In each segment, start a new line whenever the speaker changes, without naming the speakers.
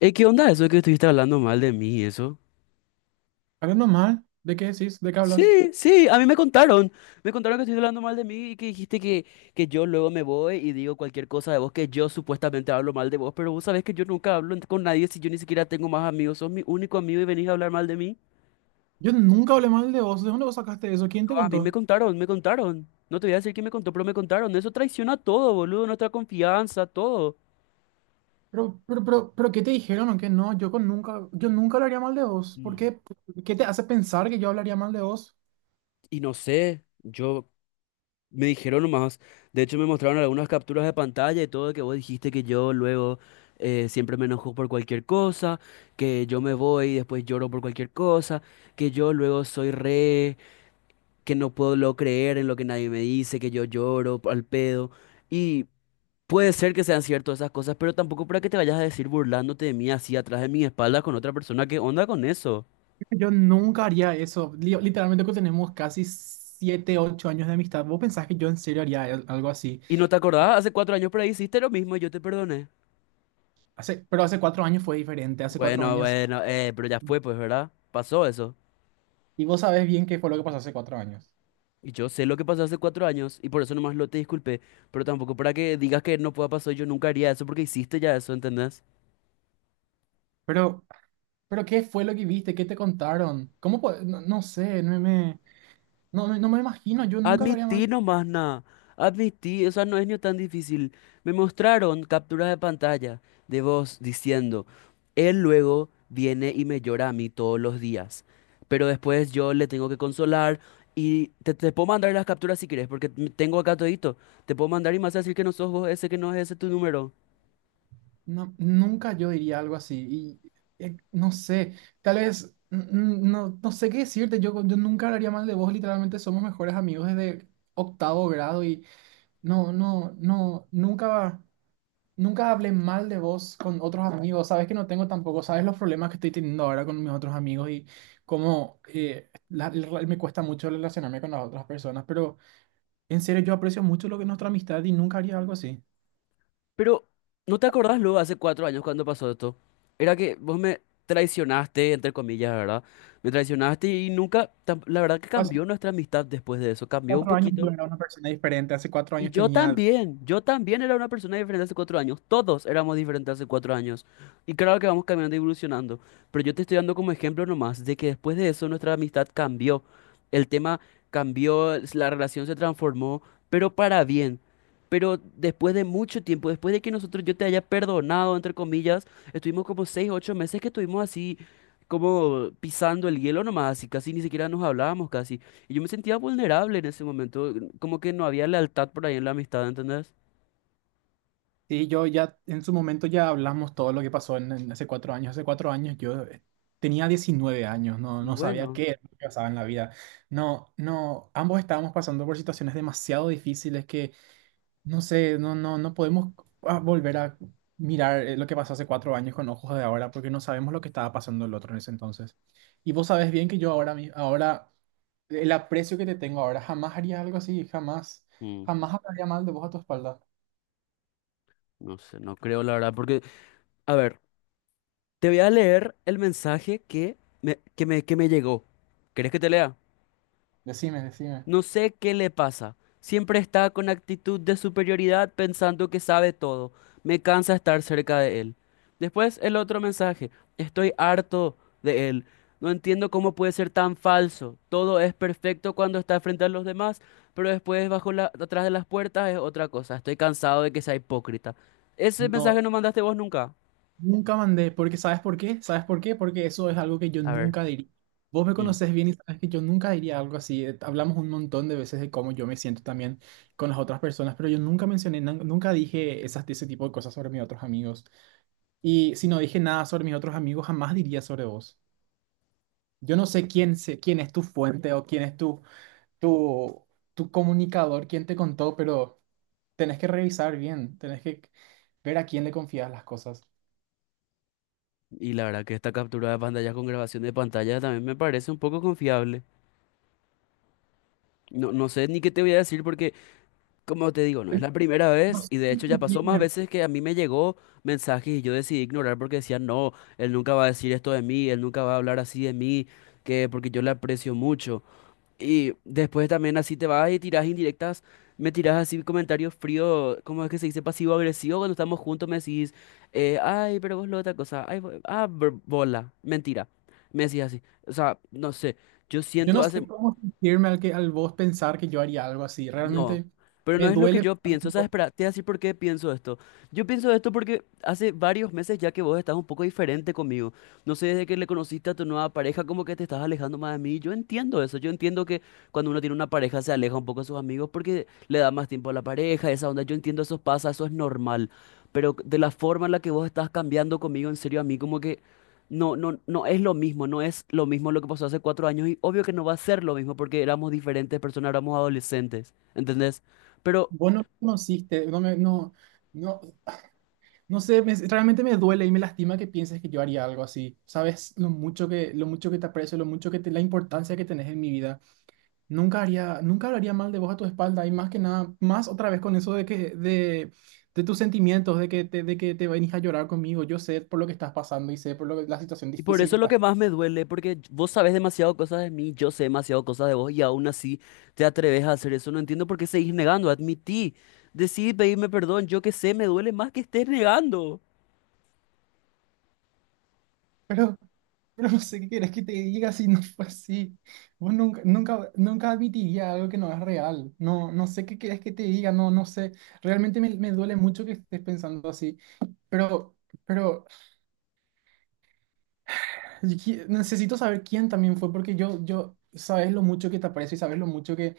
¿Qué onda eso de que estuviste hablando mal de mí y eso?
Hablando mal, ¿de qué decís? ¿De qué
Sí,
hablas?
sí, a mí me contaron. Me contaron que estuviste hablando mal de mí y que dijiste que yo luego me voy y digo cualquier cosa de vos, que yo supuestamente hablo mal de vos, pero vos sabés que yo nunca hablo en- con nadie si yo ni siquiera tengo más amigos. Sos mi único amigo y venís a hablar mal de mí.
Yo nunca hablé mal de vos. ¿De dónde vos sacaste eso? ¿Quién te
No, a mí me
contó?
contaron, me contaron. No te voy a decir quién me contó, pero me contaron. Eso traiciona todo, boludo, nuestra confianza, todo.
Pero, ¿qué te dijeron o qué no? Yo nunca hablaría mal de vos. ¿Por
Mm.
qué? ¿Qué te hace pensar que yo hablaría mal de vos?
Y no sé, yo me dijeron nomás, de hecho me mostraron algunas capturas de pantalla y todo que vos dijiste que yo luego siempre me enojo por cualquier cosa, que yo me voy y después lloro por cualquier cosa, que yo luego soy re, que no puedo luego creer en lo que nadie me dice, que yo lloro al pedo. Y puede ser que sean ciertas esas cosas, pero tampoco para que te vayas a decir burlándote de mí así atrás de mi espalda con otra persona, ¿qué onda con eso?
Yo nunca haría eso. Literalmente que tenemos casi 7, 8 años de amistad. ¿Vos pensás que yo en serio haría algo así?
¿Y no te acordás? Hace 4 años por ahí hiciste lo mismo y yo te perdoné.
Pero hace 4 años fue diferente. Hace cuatro
Bueno,
años.
bueno, eh, pero ya fue pues, ¿verdad? Pasó eso.
Y vos sabés bien qué fue lo que pasó hace 4 años.
Y yo sé lo que pasó hace 4 años y por eso nomás lo te disculpé, pero tampoco para que digas que no pueda pasar, yo nunca haría eso porque hiciste ya eso, ¿entendés?
Pero, pero, ¿qué fue lo que viste? ¿Qué te contaron? ¿Cómo? No sé. No, no me imagino, yo nunca lo haría mal.
Admití nomás nada, admití, o sea, no es ni tan difícil. Me mostraron capturas de pantalla de vos diciendo, él luego viene y me llora a mí todos los días, pero después yo le tengo que consolar y te puedo mandar las capturas si quieres, porque m- tengo acá todito, te puedo mandar y más decir que no sos vos ese, que no es ese tu número.
No, nunca yo diría algo así. Y no sé, tal vez, no sé qué decirte. Yo nunca hablaría mal de vos. Literalmente somos mejores amigos desde octavo grado y no, no, no, nunca, nunca hablé mal de vos con otros amigos. Sabes que no tengo tampoco, sabes los problemas que estoy teniendo ahora con mis otros amigos y cómo me cuesta mucho relacionarme con las otras personas. Pero en serio, yo aprecio mucho lo que es nuestra amistad y nunca haría algo así.
Pero, ¿no te acordás luego hace 4 años cuando pasó esto? Era que vos me traicionaste, entre comillas, ¿verdad? Me traicionaste y nunca, tam- la verdad que cambió nuestra amistad después de eso, cambió un
Cuatro años yo
poquito.
era una persona diferente, hace cuatro
Y
años tenía.
yo también era una persona diferente hace 4 años, todos éramos diferentes hace 4 años. Y claro que vamos cambiando y evolucionando, pero yo te estoy dando como ejemplo nomás de que después de eso nuestra amistad cambió, el tema cambió, s- la relación se transformó, pero para bien. Pero después de mucho tiempo, después de que nosotros yo te haya perdonado, entre comillas, estuvimos como 6, 8 meses que estuvimos así, como pisando el hielo nomás, así casi ni siquiera nos hablábamos casi. Y yo me sentía vulnerable en ese momento, como que no había lealtad por ahí en la amistad, ¿entendés?
Sí, yo ya en su momento ya hablamos todo lo que pasó en hace 4 años yo tenía 19 años, no,
Y
no sabía
bueno,
qué era lo que pasaba en la vida. No, ambos estábamos pasando por situaciones demasiado difíciles que, no sé, no podemos volver a mirar lo que pasó hace 4 años con ojos de ahora porque no sabemos lo que estaba pasando el otro en ese entonces. Y vos sabés bien que yo ahora, ahora el aprecio que te tengo ahora, jamás haría algo así, jamás,
mm,
jamás hablaría mal de vos a tu espalda.
no sé, no creo la verdad, porque, a ver, te voy a leer el mensaje que me llegó. ¿Querés que te lea?
Decime, decime.
No sé qué le pasa. Siempre está con actitud de superioridad pensando que sabe todo. Me cansa estar cerca de él. Después el otro mensaje. Estoy harto de él. No entiendo cómo puede ser tan falso. Todo es perfecto cuando está frente a los demás, pero después atrás de las puertas es otra cosa. Estoy cansado de que sea hipócrita. Ese mensaje
No,
no mandaste vos nunca.
nunca mandé, porque ¿sabes por qué? ¿Sabes por qué? Porque eso es algo que yo
A ver.
nunca diría. Vos me
Mm.
conocés bien y sabes que yo nunca diría algo así. Hablamos un montón de veces de cómo yo me siento también con las otras personas, pero yo nunca mencioné, nunca dije esas, ese tipo de cosas sobre mis otros amigos. Y si no dije nada sobre mis otros amigos, jamás diría sobre vos. Yo no sé quién, quién es tu fuente o quién es tu tu, tu comunicador, quién te contó, pero tenés que revisar bien, tenés que ver a quién le confías las cosas.
Y la verdad que esta captura de pantalla con grabación de pantalla también me parece un poco confiable. No, no sé ni qué te voy a decir porque como te digo, no
Yo
es
no
la primera
no
vez
sé
y de
cómo
hecho ya pasó más
sentirme,
veces que a mí me llegó mensajes y yo decidí ignorar porque decía, no, él nunca va a decir esto de mí, él nunca va a hablar así de mí, que porque yo le aprecio mucho. Y después también así te vas y tiras indirectas, me tiras así comentarios fríos, ¿cómo es que se dice? Pasivo-agresivo, cuando estamos juntos me decís, ay, pero vos lo otra cosa, ay, bo- ah, br- bola, mentira, me decís así, o sea, no sé, yo
yo
siento
no
hace,
sé cómo sentirme al vos pensar que yo haría algo así.
no,
Realmente
pero no
me
es lo que
duele.
yo
pensar que
pienso. ¿Sabes?
Vos
Espera, te voy a decir por qué pienso esto. Yo pienso esto porque hace varios meses ya que vos estás un poco diferente conmigo. No sé, desde que le conociste a tu nueva pareja, como que te estás alejando más de mí. Yo entiendo eso. Yo entiendo que cuando uno tiene una pareja se aleja un poco de sus amigos porque le da más tiempo a la pareja, esa onda. Yo entiendo eso pasa, eso es normal. Pero de la forma en la que vos estás cambiando conmigo, en serio, a mí como que... No, no es lo mismo, no es lo mismo lo que pasó hace cuatro años y obvio que no va a ser lo mismo porque éramos diferentes personas, éramos adolescentes, ¿entendés? Pero,
vos no me conociste, no, me- no, no, no sé, me- realmente me duele y me lastima que pienses que yo haría algo así. Sabes lo mucho que te aprecio, lo mucho que te, la importancia que tenés en mi vida. Nunca haría, nunca hablaría mal de vos a tu espalda y más que nada, más otra vez con eso de que de tus sentimientos, de que te venís a llorar conmigo. Yo sé por lo que estás pasando y sé la situación
y por
difícil que
eso es lo
estás.
que más me duele, porque vos sabés demasiado cosas de mí, yo sé demasiado cosas de vos y aún así te atreves a hacer eso, no entiendo por qué seguís negando, admití, decidí pedirme perdón, yo que sé, me duele más que estés negando.
Pero Pero, no sé qué quieres que te diga si no fue así. Vos nunca, nunca, nunca admitiría algo que no es real. No sé qué quieres que te diga, no sé. Realmente me duele mucho que estés pensando así. Pero, pero, yo necesito saber quién también fue, porque sabes lo mucho que, te aprecio y sabes lo mucho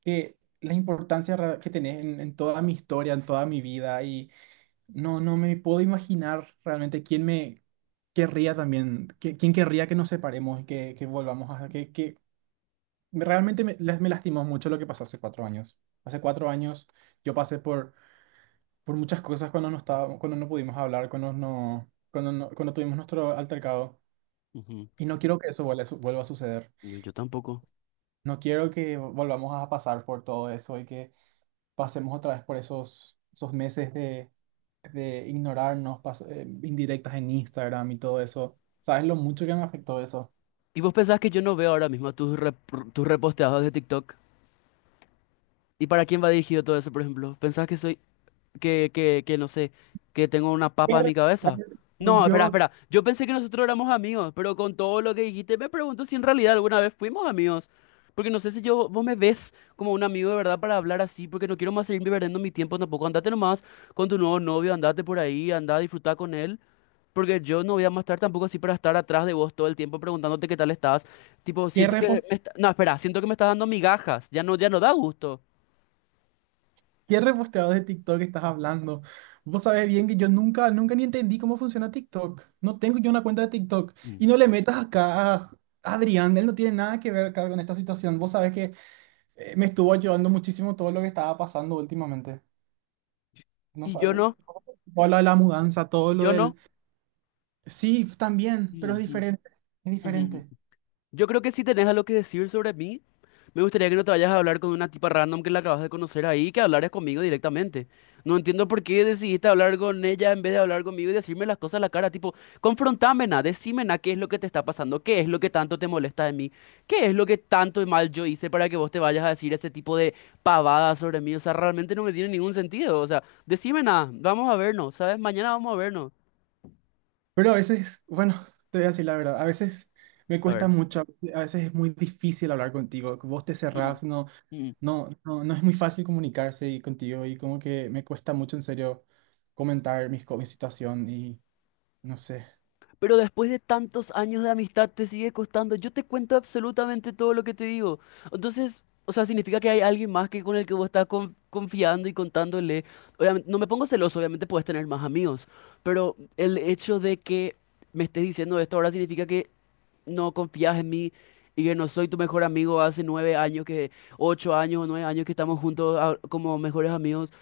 que la importancia que tenés en toda mi historia, en toda mi vida. Y no me puedo imaginar realmente quién me querría también, quién querría que nos separemos y que volvamos a, que realmente me lastimó mucho lo que pasó hace 4 años. Hace 4 años yo pasé por muchas cosas cuando no estaba, cuando no pudimos hablar, cuando no, cuando no- cuando tuvimos nuestro altercado.
Ujú.
Y no quiero que eso vuelva a suceder.
No, yo tampoco.
No quiero que volvamos a pasar por todo eso y que pasemos otra vez por esos meses de ignorarnos, indirectas en Instagram y todo eso. ¿Sabes lo mucho que me afectó eso?
¿Y vos pensás que yo no veo ahora mismo tus, rep- tus reposteados de TikTok? ¿Y para quién va dirigido todo eso, por ejemplo? ¿Pensás que soy, que no sé, que tengo una
¿Qué
papa en
re-
mi cabeza? No, espera,
Yo,
espera. Yo pensé que nosotros éramos amigos, pero con todo lo que dijiste me pregunto si en realidad alguna vez fuimos amigos. Porque no sé si yo, vos me ves como un amigo de verdad para hablar así, porque no quiero más seguir perdiendo mi tiempo tampoco. Andate nomás con tu nuevo novio, andate por ahí, andá a disfrutar con él. Porque yo no voy a más estar tampoco así para estar atrás de vos todo el tiempo preguntándote qué tal estás. Tipo,
qué
siento que me está- No, espera, siento que me estás dando migajas. Ya no, ya no da gusto.
¿Qué reposteado de TikTok estás hablando? Vos sabés bien que yo nunca, nunca ni entendí cómo funciona TikTok. No tengo yo una cuenta de TikTok.
Mm.
Y no le metas acá a Adrián, él no tiene nada que ver acá con esta situación. Vos sabés que me estuvo ayudando muchísimo todo lo que estaba pasando últimamente. No
Y yo
sabes,
no,
todo lo de la mudanza, todo
y
lo
yo no.
del. Sí, también,
Mm,
pero es
mm.
diferente, es
Mm, mm.
diferente.
Yo creo que si tenés algo que decir sobre mí, me gustaría que no te vayas a hablar con una tipa random que la acabas de conocer ahí, que hablaras conmigo directamente. No entiendo por qué decidiste hablar con ella en vez de hablar conmigo y decirme las cosas a la cara, tipo, confrontámena, decímena qué es lo que te está pasando, qué es lo que tanto te molesta de mí, qué es lo que tanto mal yo hice para que vos te vayas a decir ese tipo de pavadas sobre mí. O sea, realmente no me tiene ningún sentido. O sea, decímena, vamos a vernos, ¿sabes? Mañana vamos a vernos.
Pero a veces, bueno, te voy a decir la verdad, a veces me
A
cuesta
ver.
mucho, a veces es muy difícil hablar contigo, vos te
Mm,
cerrás, no.
mm.
No es muy fácil comunicarse y contigo y como que me cuesta mucho en serio comentar mi situación y no sé.
Pero después de tantos años de amistad te sigue costando. Yo te cuento absolutamente todo lo que te digo. Entonces, o sea, significa que hay alguien más que con el que vos estás con- confiando y contándole. Obviamente, no me pongo celoso, obviamente puedes tener más amigos, pero el hecho de que me estés diciendo esto ahora significa que no confías en mí y que no soy tu mejor amigo hace 9 años, que 8 años o 9 años que estamos juntos como mejores amigos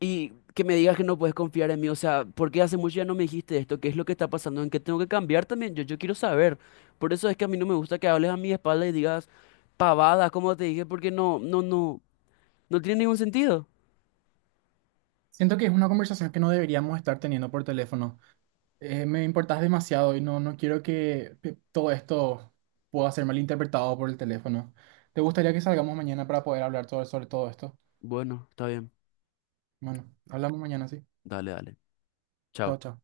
y que me digas que no puedes confiar en mí. O sea, ¿por qué hace mucho ya no me dijiste esto? ¿Qué es lo que está pasando? ¿En qué tengo que cambiar también? Yo quiero saber. Por eso es que a mí no me gusta que hables a mi espalda y digas pavadas, como te dije, porque no tiene ningún sentido.
Siento que es una conversación que no deberíamos estar teniendo por teléfono. Me importas demasiado y no quiero que todo esto pueda ser malinterpretado por el teléfono. ¿Te gustaría que salgamos mañana para poder hablar sobre todo esto?
Bueno, está bien.
Bueno, hablamos mañana, sí.
Dale, dale.
Chao,
Chao.
chao.